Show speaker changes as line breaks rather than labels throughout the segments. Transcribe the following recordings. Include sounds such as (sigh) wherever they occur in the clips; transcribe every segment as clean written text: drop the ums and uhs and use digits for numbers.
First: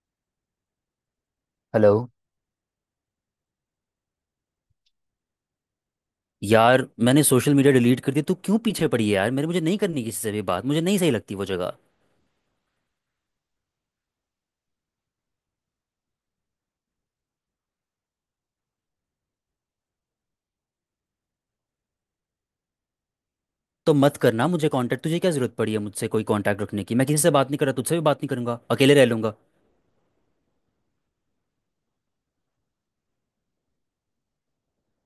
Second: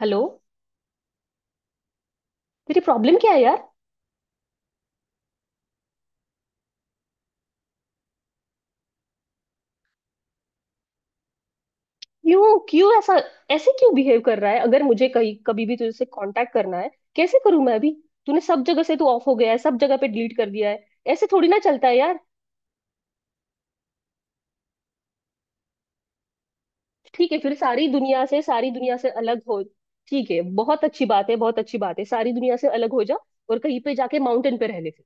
Hello.
Hello.
तेरी problem क्या है यार?
यार, मैंने सोशल मीडिया डिलीट कर दिया। तू क्यों पीछे पड़ी है यार? मेरे मुझे नहीं करनी किसी से भी बात। मुझे नहीं सही लगती वो जगह।
क्यों क्यों ऐसा? ऐसे क्यों बिहेव कर रहा है? अगर मुझे कहीं कभी भी तुझसे कांटेक्ट करना है कैसे करूं मैं अभी? तूने सब जगह से तू ऑफ हो गया है, सब जगह पे डिलीट कर दिया है। ऐसे थोड़ी ना चलता है यार।
तो मत करना मुझे कांटेक्ट। तुझे क्या जरूरत पड़ी है मुझसे कोई कांटेक्ट रखने की? मैं किसी से
ठीक है,
बात
फिर
नहीं कर रहा,
सारी
तुझसे भी बात
दुनिया
नहीं
से
करूंगा,
सारी
अकेले
दुनिया
रह
से
लूंगा।
अलग हो। ठीक है, बहुत अच्छी बात है, बहुत अच्छी बात है। सारी दुनिया से अलग हो जा और कहीं पे जाके माउंटेन पे रह ले फिर।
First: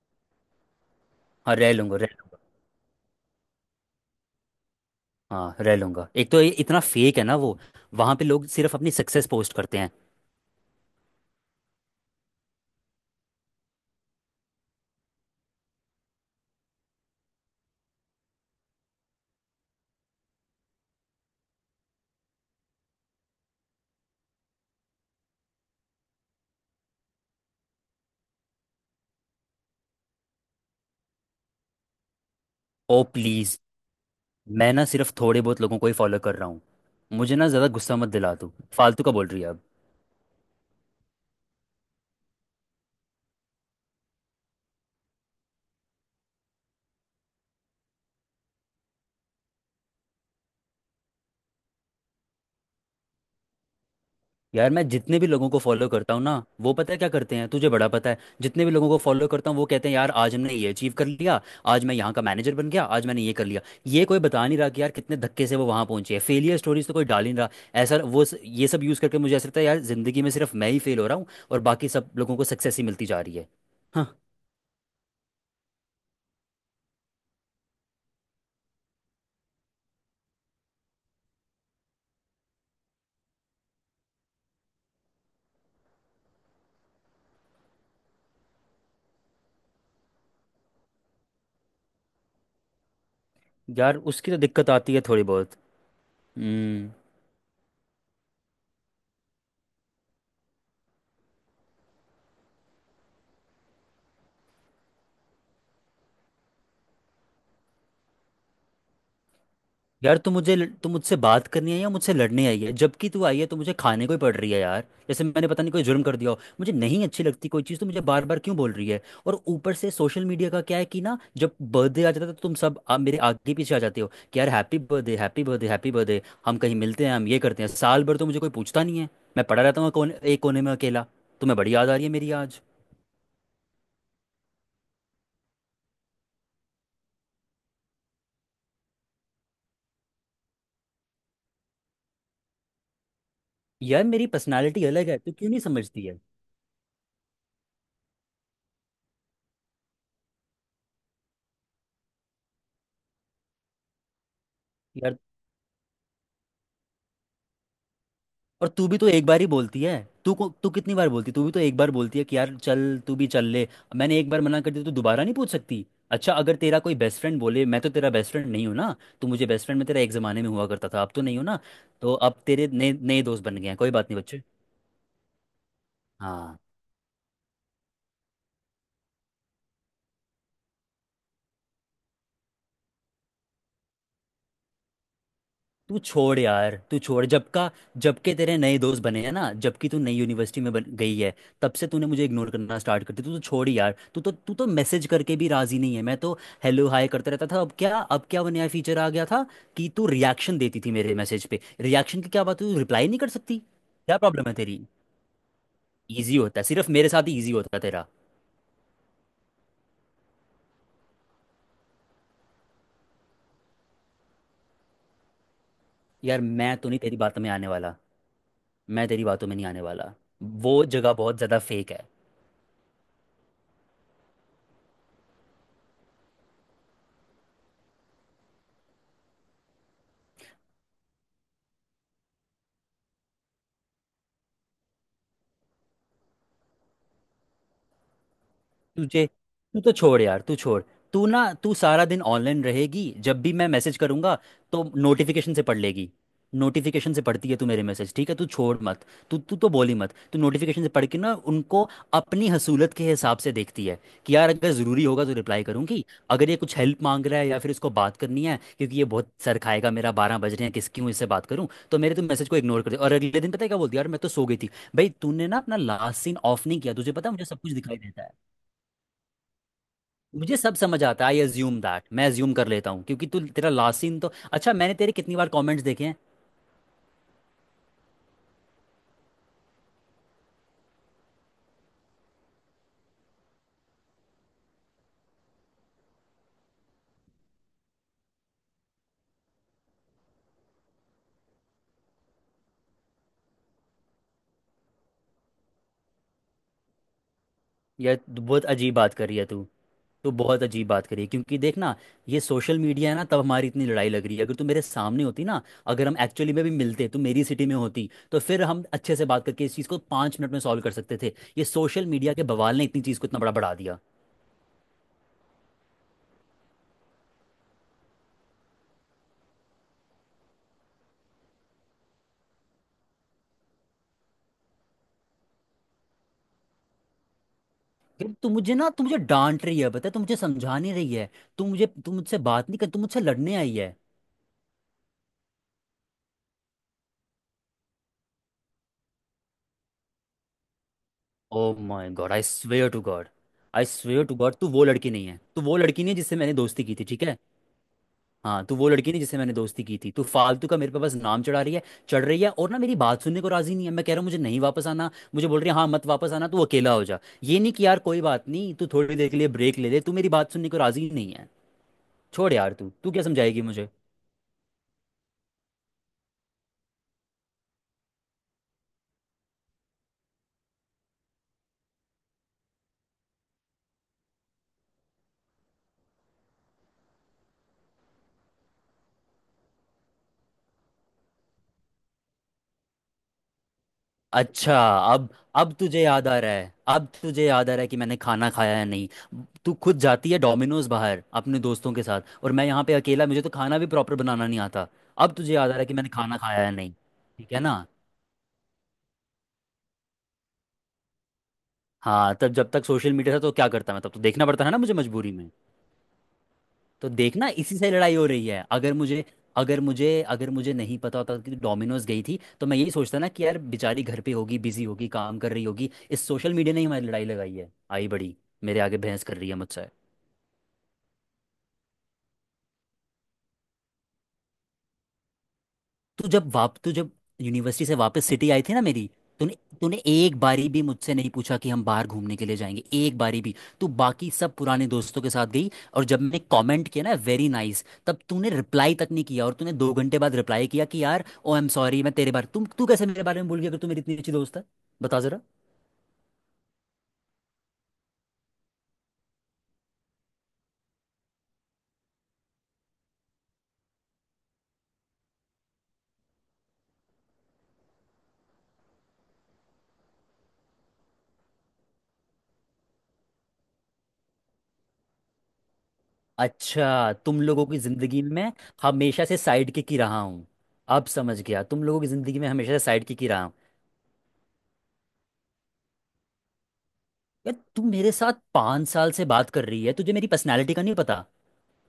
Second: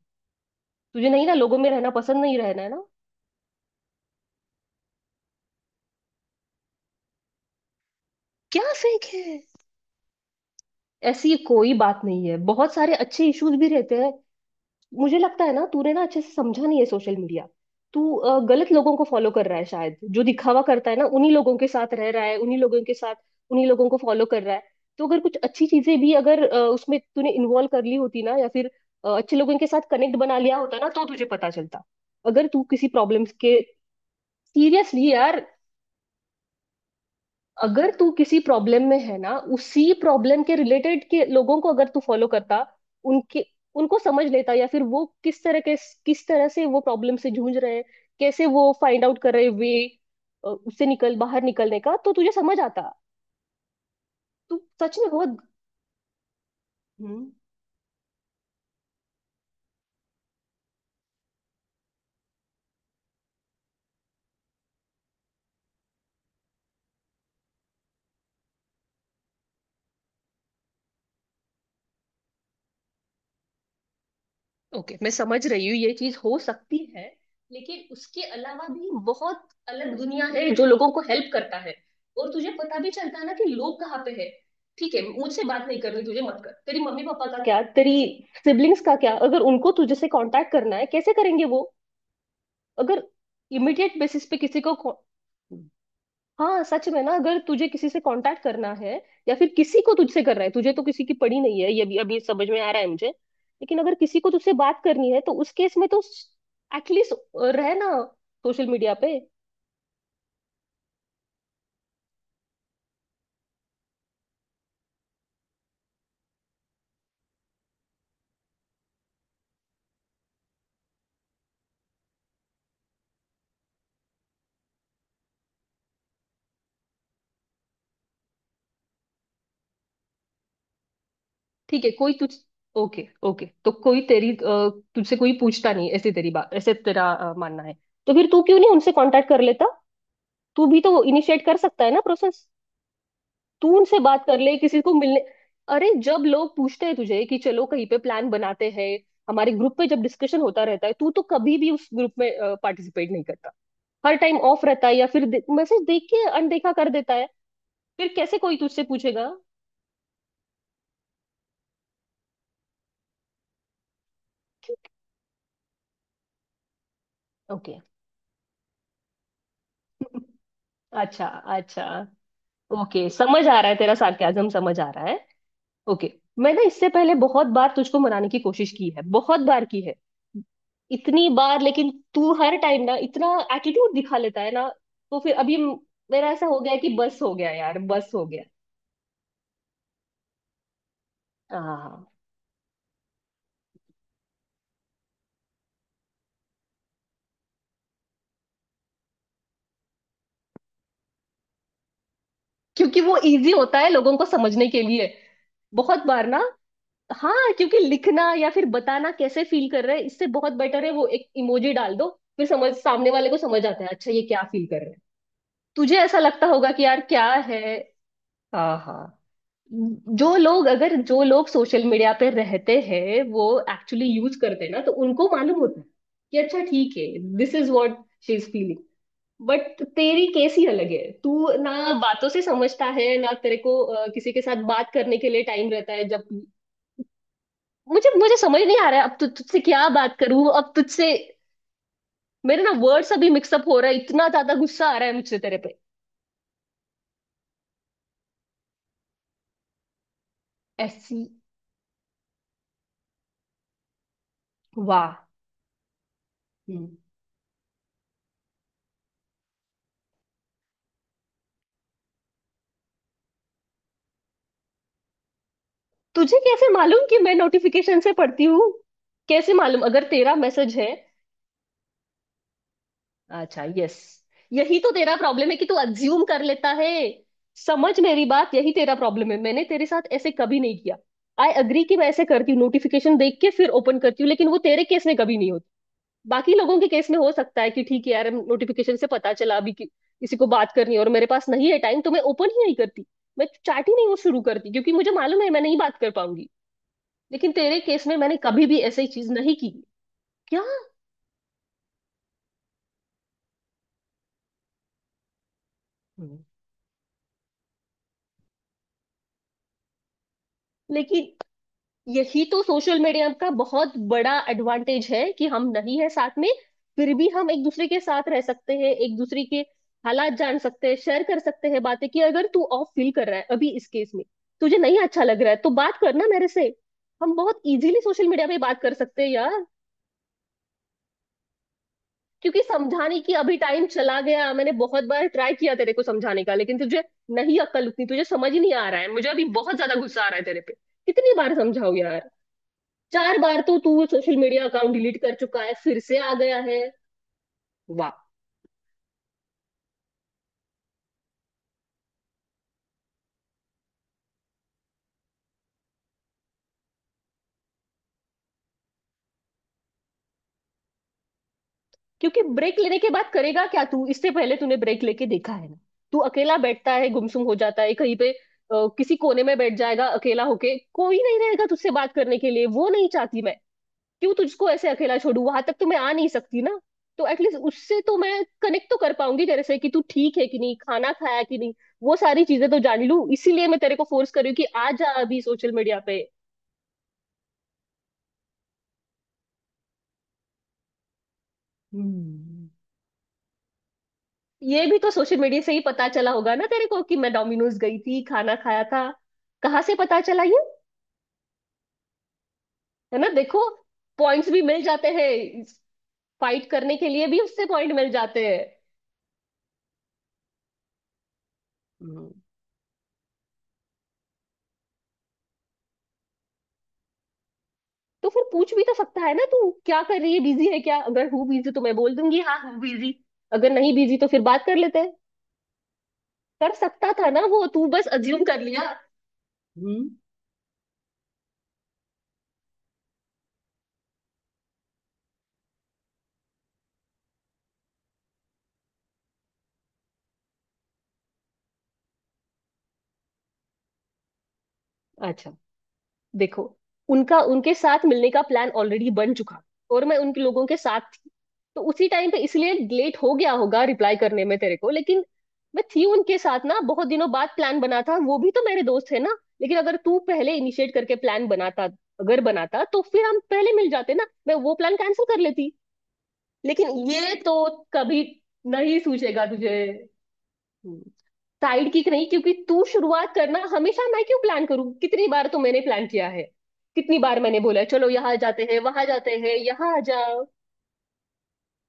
तुझे नहीं ना,
हाँ,
लोगों में
रह
रहना
लूंगा, रह
पसंद नहीं,
लूंगा।
रहना है ना?
हाँ, रह लूंगा। एक तो ये इतना फेक है ना वो। वहाँ पे लोग
क्या
सिर्फ अपनी
फेक
सक्सेस
है?
पोस्ट करते हैं।
ऐसी कोई बात नहीं है, बहुत सारे अच्छे इश्यूज भी रहते हैं। मुझे लगता है ना तूने ना अच्छे से समझा नहीं है सोशल मीडिया। तू गलत लोगों को फॉलो कर रहा है शायद, जो दिखावा करता है ना उन्हीं लोगों के साथ रह रहा है, उन्हीं लोगों के साथ उन्हीं लोगों को फॉलो कर रहा है। तो अगर कुछ अच्छी चीजें भी, अगर उसमें तूने इन्वॉल्व कर ली होती ना, या फिर अच्छे लोगों के साथ कनेक्ट बना लिया होता ना, तो तुझे पता चलता। अगर तू किसी
ओ
प्रॉब्लम्स
प्लीज़!
के,
मैं ना
सीरियसली
सिर्फ थोड़े
यार।
बहुत लोगों को ही फॉलो कर रहा हूँ। मुझे ना ज़्यादा
अगर
गुस्सा मत
तू
दिला,
किसी
तू
प्रॉब्लम में
फालतू का
है
बोल
ना,
रही है अब।
उसी प्रॉब्लम के रिलेटेड के लोगों को अगर तू फॉलो करता, उनके उनको समझ लेता, या फिर वो किस तरह से वो प्रॉब्लम से जूझ रहे हैं, कैसे वो फाइंड आउट कर रहे वे उससे निकल बाहर निकलने का, तो तुझे समझ आता। तू
यार, मैं
सच में
जितने भी
बहुत।
लोगों को फॉलो करता हूँ ना, वो पता है क्या
हम्म।
करते हैं? तुझे बड़ा पता है। जितने भी लोगों को फॉलो करता हूँ वो कहते हैं, यार आज हमने ये अचीव कर लिया, आज मैं यहाँ का मैनेजर बन गया, आज मैंने ये कर लिया। ये कोई बता नहीं रहा कि यार कितने धक्के से वो वहाँ पहुंचे है। फेलियर स्टोरीज तो कोई डाल ही नहीं रहा। ऐसा वो ये सब यूज़ करके मुझे ऐसा लगता है यार, ज़िंदगी में सिर्फ मैं ही फेल हो रहा हूँ और बाकी सब लोगों को सक्सेस ही मिलती जा रही है। हाँ।
ओके, मैं समझ रही हूँ ये चीज हो सकती है। लेकिन उसके अलावा भी बहुत अलग दुनिया है जो लोगों को हेल्प करता है। और तुझे पता भी चलता है ना कि लोग कहाँ पे है। ठीक है, मुझसे बात नहीं करनी तुझे मत कर। तेरी मम्मी पापा का क्या, तेरी सिबलिंग्स का क्या, अगर उनको तुझे से कांटेक्ट करना है कैसे करेंगे वो? अगर
यार
इमीडिएट बेसिस
उसकी
पे
तो
किसी
दिक्कत
को।
आती है थोड़ी बहुत।
हाँ सच
हम्म।
में ना, अगर तुझे किसी से कांटेक्ट करना है, या फिर किसी को तुझसे कर रहा है, तुझे तो किसी की पड़ी नहीं है, ये भी अभी समझ में आ रहा है मुझे। लेकिन अगर किसी को तुझसे बात करनी है तो उस केस में तो एटलीस्ट रहे ना सोशल मीडिया पे।
यार तू मुझसे बात करनी है या मुझसे लड़ने आई है? जबकि तू आई है तो मुझे खाने को ही पड़ रही है यार, जैसे मैंने पता नहीं कोई जुर्म कर दिया हो। मुझे नहीं अच्छी लगती कोई चीज़, तो मुझे बार बार क्यों बोल रही है? और ऊपर से सोशल मीडिया का क्या है कि ना, जब बर्थडे आ जाता है तो तुम सब मेरे आगे पीछे आ जाते हो कि यार happy birthday, happy birthday, happy birthday, हम कहीं मिलते हैं, हम ये करते हैं। साल भर तो मुझे कोई पूछता नहीं है। मैं पड़ा रहता हूँ कोने एक कोने में, अकेला। तुम्हें बड़ी
ठीक
याद
है,
आ रही है
कोई तुझ।
मेरी आज।
ओके ओके, तो कोई तेरी तुझसे कोई पूछता नहीं, ऐसी तेरी बात, ऐसे तेरा मानना है। तो फिर तू क्यों नहीं उनसे कांटेक्ट कर लेता? तू भी तो इनिशिएट कर सकता है ना प्रोसेस। तू उनसे
यार
बात
मेरी
कर ले किसी
पर्सनैलिटी
को
अलग है,
मिलने।
तू क्यों नहीं
अरे
समझती है?
जब लोग पूछते हैं तुझे कि चलो कहीं पे प्लान बनाते हैं, हमारे ग्रुप पे जब डिस्कशन होता रहता है, तू तो कभी भी उस ग्रुप में पार्टिसिपेट नहीं करता। हर टाइम ऑफ रहता है, या
यार
फिर मैसेज देख के अनदेखा कर देता है। फिर कैसे कोई
और
तुझसे
तू भी तो एक
पूछेगा?
बार ही बोलती है। तू कितनी बार बोलती है? तू भी तो एक बार बोलती है कि यार चल, तू भी चल ले। मैंने एक बार मना कर दिया तो दोबारा नहीं पूछ सकती? अच्छा, अगर तेरा कोई बेस्ट फ्रेंड बोले।
ओके।
मैं तो तेरा बेस्ट फ्रेंड नहीं हूँ ना। तू मुझे बेस्ट फ्रेंड में तेरा एक
(laughs)
ज़माने में हुआ करता था, अब तो
अच्छा।
नहीं हो ना।
अच्छा।
तो अब तेरे नए
ओके,
नए दोस्त
समझ
बन
आ
गए
रहा है,
हैं, कोई
तेरा
बात नहीं बच्चे।
सार्केज्म समझ आ रहा है। ओके। मैं
हाँ,
ना इससे पहले बहुत बार तुझको मनाने की कोशिश की है, बहुत बार की है, इतनी बार। लेकिन तू हर टाइम ना इतना एटीट्यूड दिखा लेता है ना, तो फिर अभी म-।
तू
मेरा
छोड़
ऐसा हो गया
यार,
है कि
तू
बस
छोड़
हो
जब
गया
का।
यार, बस
जब
हो
के
गया।
तेरे नए दोस्त बने हैं ना, जबकि तू नई यूनिवर्सिटी में बन गई है, तब से
हाँ
तूने मुझे इग्नोर करना स्टार्ट कर दिया। तू तो छोड़ यार, तू तो मैसेज करके भी राजी नहीं है। मैं तो हेलो हाय करता रहता था। अब क्या वो नया फीचर आ गया था कि तू रिएक्शन देती थी मेरे मैसेज पे। रिएक्शन की क्या बात, तू
क्योंकि
रिप्लाई
वो
नहीं कर
इजी
सकती?
होता है लोगों
क्या
को
प्रॉब्लम है
समझने
तेरी?
के लिए, बहुत बार
ईजी
ना।
होता है, सिर्फ मेरे साथ ही ईजी
हाँ
होता
क्योंकि
है तेरा।
लिखना, या फिर बताना कैसे फील कर रहे हैं, इससे बहुत बेटर है वो एक इमोजी डाल दो। फिर समझ सामने वाले को समझ आता है, अच्छा ये क्या फील कर रहे हैं। तुझे ऐसा
यार
लगता होगा
मैं
कि
तो नहीं
यार
तेरी
क्या
बातों में आने
है।
वाला।
हाँ
मैं
हाँ।
तेरी बातों में नहीं आने वाला।
जो लोग
वो
अगर
जगह
जो
बहुत
लोग
ज़्यादा
सोशल
फेक है।
मीडिया पे रहते हैं, वो एक्चुअली यूज करते हैं ना, तो उनको मालूम होता है कि अच्छा ठीक है, this is what she is feeling. But तेरी केस ही अलग है, तू ना बातों से समझता है ना तेरे को, किसी के साथ बात करने के लिए टाइम रहता है जब। मुझे मुझे समझ नहीं आ रहा है, अब
तुझे।
तुझसे
तू
क्या
तो
बात
छोड़ यार,
करूं
तू
अब
छोड़।
तुझसे।
तू सारा दिन
मेरे
ऑनलाइन
ना
रहेगी।
वर्ड्स अभी
जब भी मैं
मिक्सअप हो रहा
मैसेज
है, इतना
करूंगा
ज्यादा
तो
गुस्सा आ रहा है मुझसे
नोटिफिकेशन
तेरे
से पढ़
पे।
लेगी। नोटिफिकेशन से पढ़ती है तू मेरे मैसेज, ठीक है? तू छोड़ मत। तू तू तो बोली मत। तू नोटिफिकेशन से पढ़
ऐसी।
के ना उनको अपनी हसूलत के हिसाब से देखती है कि यार अगर ज़रूरी
वाह।
होगा तो रिप्लाई करूंगी, अगर ये कुछ
हम्म।
हेल्प मांग रहा है या फिर इसको बात करनी है क्योंकि ये बहुत सर खाएगा मेरा, बारह बज रहे हैं, किस क्यों इससे बात करूं, तो मेरे तो मैसेज को इग्नोर कर दे। और अगले दिन पता है क्या बोलती है? यार मैं तो सो गई थी। भाई, तूने ना अपना लास्ट सीन
तुझे
ऑफ
कैसे
नहीं किया,
मालूम
तुझे
कि
पता है
मैं
मुझे सब कुछ दिखाई
नोटिफिकेशन से
देता है।
पढ़ती हूँ? कैसे मालूम अगर तेरा
मुझे सब
मैसेज है?
समझ आता है, आई अज्यूम दैट, मैं अज्यूम कर लेता हूँ क्योंकि तू
अच्छा
तेरा
यस।
लास्ट सीन तो, अच्छा
यही तो
मैंने तेरे
तेरा
कितनी बार
प्रॉब्लम है कि तू
कमेंट्स देखे हैं।
अज्यूम कर लेता है। समझ मेरी बात, यही तेरा प्रॉब्लम है, मैंने तेरे साथ ऐसे कभी नहीं किया। आई अग्री कि मैं ऐसे करती हूँ, नोटिफिकेशन देख के फिर ओपन करती हूँ, लेकिन वो तेरे केस में कभी नहीं होती। बाकी लोगों के केस में हो सकता है कि ठीक है यार, नोटिफिकेशन से पता चला अभी कि किसी को बात करनी है और मेरे पास नहीं है टाइम, तो मैं ओपन ही नहीं करती। मैं चैट ही नहीं वो शुरू करती, क्योंकि मुझे मालूम है मैं नहीं बात कर पाऊंगी। लेकिन तेरे केस में
यार
मैंने
तू बहुत
कभी भी
अजीब
ऐसी
बात कर
चीज
रही है।
नहीं
तू
की।
तू
क्या?
बहुत अजीब बात करी है क्योंकि देख ना, ये सोशल मीडिया है ना, तब हमारी इतनी लड़ाई लग रही है। अगर तू मेरे सामने होती ना, अगर हम
हम्म।
एक्चुअली में भी मिलते, तू मेरी सिटी में होती, तो फिर हम अच्छे से बात करके इस चीज़ को पाँच मिनट में सॉल्व कर सकते
लेकिन
थे। ये सोशल मीडिया के
यही तो
बवाल ने
सोशल
इतनी चीज़ को
मीडिया
इतना
का
बड़ा बढ़ा
बहुत
दिया।
बड़ा एडवांटेज है कि हम नहीं है साथ में, फिर भी हम एक दूसरे के साथ रह सकते हैं, एक दूसरे के हालात जान सकते हैं, शेयर कर सकते हैं बातें। कि अगर तू ऑफ फील कर रहा है अभी इस केस में, तुझे नहीं अच्छा लग रहा है, तो बात करना मेरे से। हम बहुत इजीली सोशल
फिर
मीडिया
तू
पे
मुझे
बात
ना,
कर
तू मुझे
सकते हैं यार।
डांट रही है पता है, तू मुझे समझा नहीं रही है। तू मुझसे
क्योंकि
बात नहीं कर, तू
समझाने
मुझसे
की अभी
लड़ने आई
टाइम
है।
चला गया, मैंने बहुत बार ट्राई किया तेरे को समझाने का, लेकिन तुझे नहीं अक्ल उतनी, तुझे समझ ही नहीं आ रहा है। मुझे अभी बहुत ज्यादा गुस्सा आ रहा है तेरे पे। कितनी बार
ओ
समझाऊं
माय
यार?
God! I swear to God.
4 बार तो
आई
तू
swear to
social
God,
media
तू वो
अकाउंट
लड़की
डिलीट
नहीं
कर
है, तू
चुका है,
वो
फिर
लड़की नहीं है
से आ
जिससे मैंने
गया है।
दोस्ती की थी, ठीक है?
वाह।
हाँ, तू वो लड़की नहीं जिससे मैंने दोस्ती की थी। तू फालतू का मेरे पे बस नाम चढ़ा रही है, चढ़ रही है और ना मेरी बात सुनने को राजी नहीं है। मैं कह रहा हूँ मुझे नहीं वापस आना, मुझे बोल रही है हाँ मत वापस आना, तू अकेला हो जा। ये नहीं कि यार कोई बात नहीं, तू थोड़ी देर के लिए ब्रेक ले ले। तू मेरी बात सुनने को राजी नहीं है।
क्योंकि
छोड़ यार,
ब्रेक
तू
लेने के
तू क्या
बाद
समझाएगी
करेगा क्या
मुझे।
तू? इससे पहले तूने ब्रेक लेके देखा है ना। तू अकेला बैठता है, गुमसुम हो जाता है कहीं पे, किसी कोने में बैठ जाएगा अकेला होके, कोई नहीं रहेगा तुझसे बात करने के लिए। वो नहीं चाहती मैं। क्यों तुझको ऐसे अकेला छोड़ू, वहां तक तो मैं आ नहीं सकती ना। तो एटलीस्ट उससे तो मैं कनेक्ट तो कर पाऊंगी तेरे से, कि तू ठीक है कि नहीं, खाना खाया कि नहीं, वो सारी चीजें तो जान लूं। इसीलिए मैं तेरे को फोर्स कर रही हूँ कि
अच्छा।
आ जा
अब
अभी सोशल
अब
मीडिया
तुझे
पे।
याद आ रहा है, अब तुझे याद आ रहा है कि मैंने खाना खाया है नहीं। तू खुद जाती है डोमिनोज बाहर अपने दोस्तों के साथ और मैं
हम्म।
यहाँ पे अकेला, मुझे तो खाना भी प्रॉपर बनाना नहीं
ये
आता।
भी तो
अब
सोशल
तुझे
मीडिया
याद
से
आ रहा
ही
है कि
पता
मैंने
चला
खाना
होगा
खाया
ना
है
तेरे
नहीं,
को कि मैं
ठीक है
डोमिनोज
ना?
गई थी, खाना खाया था। कहाँ से पता चला ये?
हाँ, तब जब तक सोशल
है ना,
मीडिया था तो
देखो,
क्या करता मैं, तब तो देखना
पॉइंट्स भी
पड़ता है ना
मिल
मुझे
जाते
मजबूरी में।
हैं, फाइट करने के
तो
लिए भी
देखना,
उससे
इसी से
पॉइंट मिल
लड़ाई हो
जाते
रही है। अगर मुझे, अगर मुझे नहीं पता होता कि डोमिनोज गई
हैं।
थी, तो मैं यही सोचता ना कि यार बेचारी घर पे होगी, बिजी होगी, काम कर रही होगी। इस सोशल मीडिया ने ही हमारी लड़ाई लगाई है। आई
तो
बड़ी
फिर पूछ
मेरे
भी तो
आगे
सकता
बहस
है
कर
ना,
रही है
तू
मुझसे।
क्या कर रही है, बिजी है क्या? अगर हूँ बिजी तो मैं बोल दूंगी हाँ हूँ बिजी, अगर नहीं बिजी तो फिर बात कर लेते हैं।
तू जब
कर
वाप तू
सकता
जब
था ना वो, तू
यूनिवर्सिटी से
बस
वापस
अज्यूम
सिटी
कर
आई थी ना
लिया।
मेरी, तूने तूने
हम्म।
एक बारी भी मुझसे नहीं पूछा कि हम बाहर घूमने के लिए जाएंगे, एक बारी भी। तू बाकी सब पुराने दोस्तों के साथ गई और जब मैंने कमेंट किया ना वेरी नाइस, तब तूने रिप्लाई तक नहीं किया। और तूने दो घंटे बाद रिप्लाई किया कि यार ओ आई एम सॉरी, मैं तेरे बारे तुम तू कैसे मेरे बारे में भूल गया अगर तू मेरी इतनी अच्छी दोस्त है? बता जरा।
अच्छा देखो, उनका उनके साथ मिलने का प्लान ऑलरेडी बन चुका, और मैं उनके लोगों के साथ थी, तो उसी टाइम पे इसलिए लेट हो गया होगा रिप्लाई करने में तेरे को। लेकिन मैं थी उनके साथ ना, बहुत दिनों बाद प्लान बना था, वो भी तो मेरे दोस्त है ना। लेकिन अगर तू पहले इनिशिएट करके प्लान बनाता, अगर बनाता तो फिर हम पहले मिल जाते ना, मैं वो प्लान कैंसिल कर लेती। लेकिन
अच्छा,
ये
तुम
तो
लोगों की जिंदगी
कभी
में
नहीं
हमेशा से
सूझेगा
साइड
तुझे।
किक ही रहा हूँ। अब समझ गया, तुम
साइड
लोगों की
किक नहीं,
जिंदगी में
क्योंकि
हमेशा से
तू
साइड किक ही
शुरुआत
रहा हूँ।
करना, हमेशा मैं क्यों प्लान करूं? कितनी बार तो मैंने प्लान किया है, कितनी बार
यार
मैंने
तू
बोला चलो
मेरे साथ
यहाँ जाते हैं,
पाँच
वहां
साल से
जाते
बात
हैं,
कर रही है,
यहाँ आ
तुझे
जा।
मेरी पर्सनालिटी का नहीं पता।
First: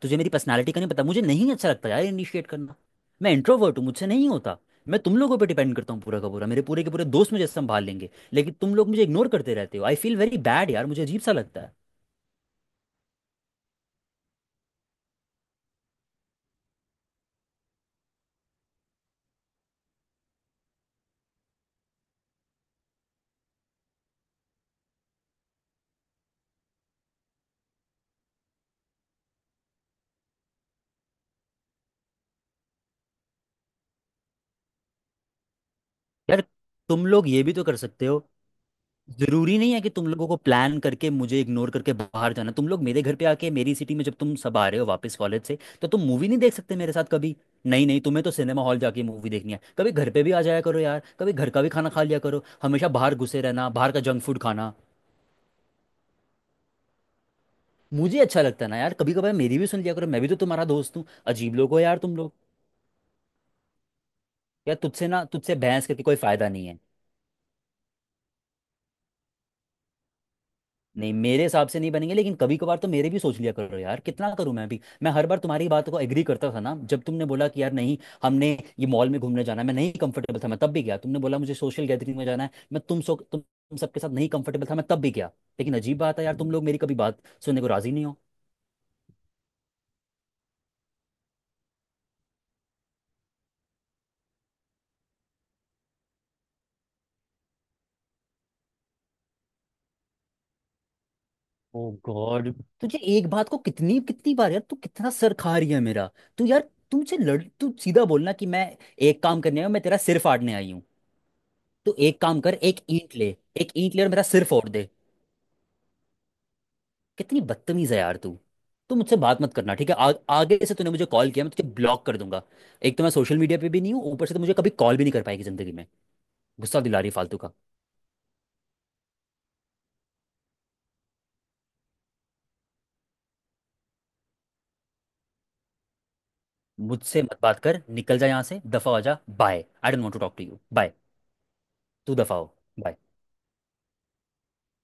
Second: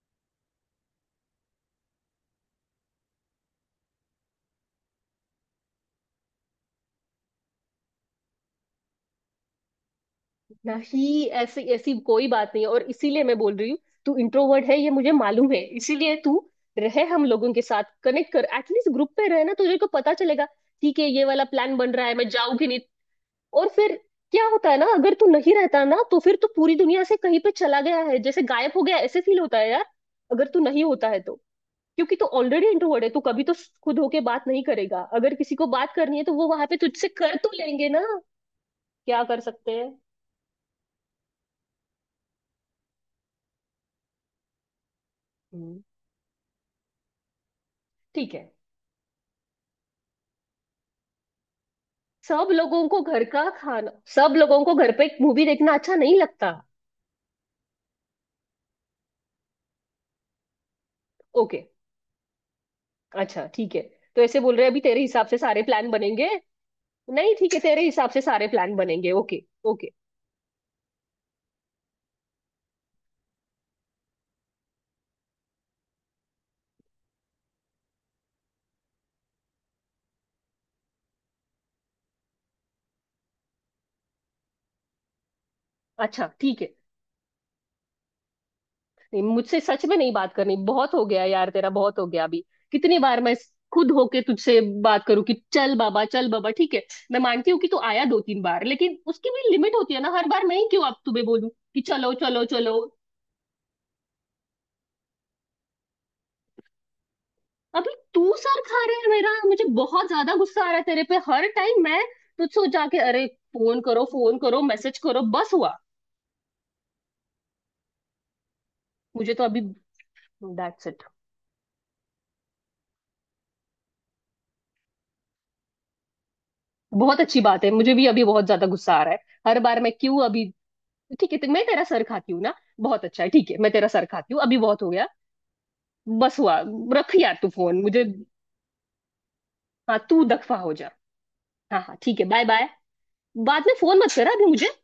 तुझे मेरी पर्सनालिटी का नहीं पता, मुझे नहीं अच्छा लगता यार इनिशिएट करना। मैं इंट्रोवर्ट हूँ, मुझसे नहीं होता। मैं तुम लोगों पे डिपेंड करता हूँ पूरा का पूरा, मेरे पूरे के पूरे दोस्त मुझे संभाल लेंगे, लेकिन तुम लोग मुझे इग्नोर करते रहते हो। आई फील वेरी बैड यार, मुझे अजीब
नहीं,
सा लगता
ऐसी
है।
ऐसी कोई बात नहीं है, और इसीलिए मैं बोल रही हूँ। तू इंट्रोवर्ट है ये मुझे मालूम है, इसीलिए तू रहे हम लोगों के साथ, कनेक्ट कर, एटलीस्ट ग्रुप पे रहे ना, तुझे को पता चलेगा। ठीक है ये वाला प्लान बन रहा है मैं जाऊंगी नहीं, और फिर क्या होता है ना, अगर तू नहीं रहता ना, तो फिर तू पूरी दुनिया से कहीं पे चला गया है, जैसे गायब हो गया, ऐसे फील होता है यार। अगर तू नहीं होता है, तो क्योंकि तू ऑलरेडी इंट्रोवर्ट है, तू कभी तो खुद होके बात नहीं करेगा, अगर किसी को बात करनी है तो
यार
वो वहां पे
तुम
तुझसे
लोग
कर
ये
तो
भी तो कर
लेंगे ना।
सकते हो।
क्या कर
जरूरी
सकते
नहीं है
हैं?
कि तुम लोगों को प्लान करके मुझे इग्नोर करके बाहर जाना। तुम लोग मेरे घर पे आके, मेरी सिटी में जब तुम सब आ रहे हो वापस कॉलेज से,
हम्म,
तो तुम मूवी नहीं देख सकते मेरे साथ कभी? नहीं नहीं, तुम्हें तो
ठीक है।
सिनेमा हॉल जाके मूवी देखनी है। कभी घर पे भी आ जाया करो यार, कभी घर का भी खाना खा लिया करो।
सब लोगों
हमेशा
को
बाहर
घर
घुसे
का
रहना,
खाना,
बाहर का जंक
सब
फूड
लोगों
खाना।
को घर पे मूवी देखना अच्छा नहीं लगता।
मुझे अच्छा लगता है ना यार, कभी कभार मेरी भी सुन लिया करो, मैं भी तो तुम्हारा दोस्त हूँ। अजीब
ओके,
लोग हो यार तुम लोग।
अच्छा ठीक है, तो ऐसे बोल रहे हैं,
यार
अभी तेरे
तुझसे ना,
हिसाब से
तुझसे
सारे
बहस
प्लान
करके कोई
बनेंगे।
फायदा नहीं है।
नहीं ठीक है, तेरे हिसाब से सारे प्लान बनेंगे, ओके ओके।
नहीं, मेरे हिसाब से नहीं बनेंगे, लेकिन कभी कभार तो मेरे भी सोच लिया करो यार। कितना करूं मैं भी! मैं हर बार तुम्हारी बात को एग्री करता था ना, जब तुमने बोला कि यार नहीं, हमने ये मॉल में घूमने जाना है, मैं नहीं कंफर्टेबल था, मैं तब भी गया। तुमने बोला मुझे सोशल गैदरिंग में जाना है, मैं तुम सो तुम सबके साथ नहीं कंफर्टेबल था, मैं तब भी गया। लेकिन अजीब बात है
अच्छा
यार, तुम
ठीक
लोग
है,
मेरी कभी बात सुनने को राजी नहीं हो।
नहीं मुझसे सच में नहीं बात करनी, बहुत हो गया यार, तेरा बहुत हो गया अभी। कितनी बार मैं खुद होके तुझसे बात करूं कि चल बाबा चल बाबा, ठीक है मैं मानती हूँ कि तू आया दो तीन बार, लेकिन उसकी भी लिमिट होती है ना, हर बार मैं ही क्यों अब तुम्हें बोलूं कि
ओ
चलो चलो
गॉड!
चलो।
तुझे एक बात को कितनी कितनी बार यार, तू कितना सर खा रही है मेरा। तू यार तुमसे लड़ तू
अभी
सीधा
तू
बोलना कि
सर
मैं
खा रहे है
एक
मेरा,
काम करने
मुझे
आया हूं, मैं तेरा
बहुत
सिर
ज्यादा
फाड़ने
गुस्सा आ
आई
रहा
हूँ।
है तेरे पे, हर टाइम
तू
मैं
एक काम कर,
तुझसे
एक
जाके
ईंट
अरे
ले, एक
फोन
ईंट
करो,
ले और मेरा
फोन
सिर
करो,
फोड़ दे।
मैसेज करो, बस हुआ।
कितनी बदतमीज है यार तू! तू मुझसे
मुझे
बात
तो
मत
अभी
करना, ठीक है? आगे से
दैट्स
तूने
इट।
मुझे कॉल किया मैं तुझे ब्लॉक कर दूंगा। एक तो मैं सोशल मीडिया पे भी नहीं हूँ, ऊपर से तो मुझे कभी कॉल भी नहीं कर पाएगी जिंदगी में। गुस्सा दिला रही है
बहुत
फालतू
अच्छी
का।
बात है, मुझे भी अभी बहुत ज्यादा गुस्सा आ रहा है। हर बार मैं क्यों अभी? ठीक है, तो मैं तेरा सर खाती हूँ ना, बहुत अच्छा है, ठीक है मैं तेरा सर खाती हूँ, अभी बहुत हो गया, बस हुआ। रख
मुझसे मत
यार तू
बात
फोन
कर,
मुझे।
निकल जा यहाँ से, दफा हो जा। बाय! आई
हाँ
डोंट वांट टू
तू
टॉक टू
दफा
यू।
हो जा।
बाय!
हाँ हाँ
तू
ठीक है,
दफा
बाय
हो।
बाय।
Bye.
बाद में फोन मत करा अभी मुझे।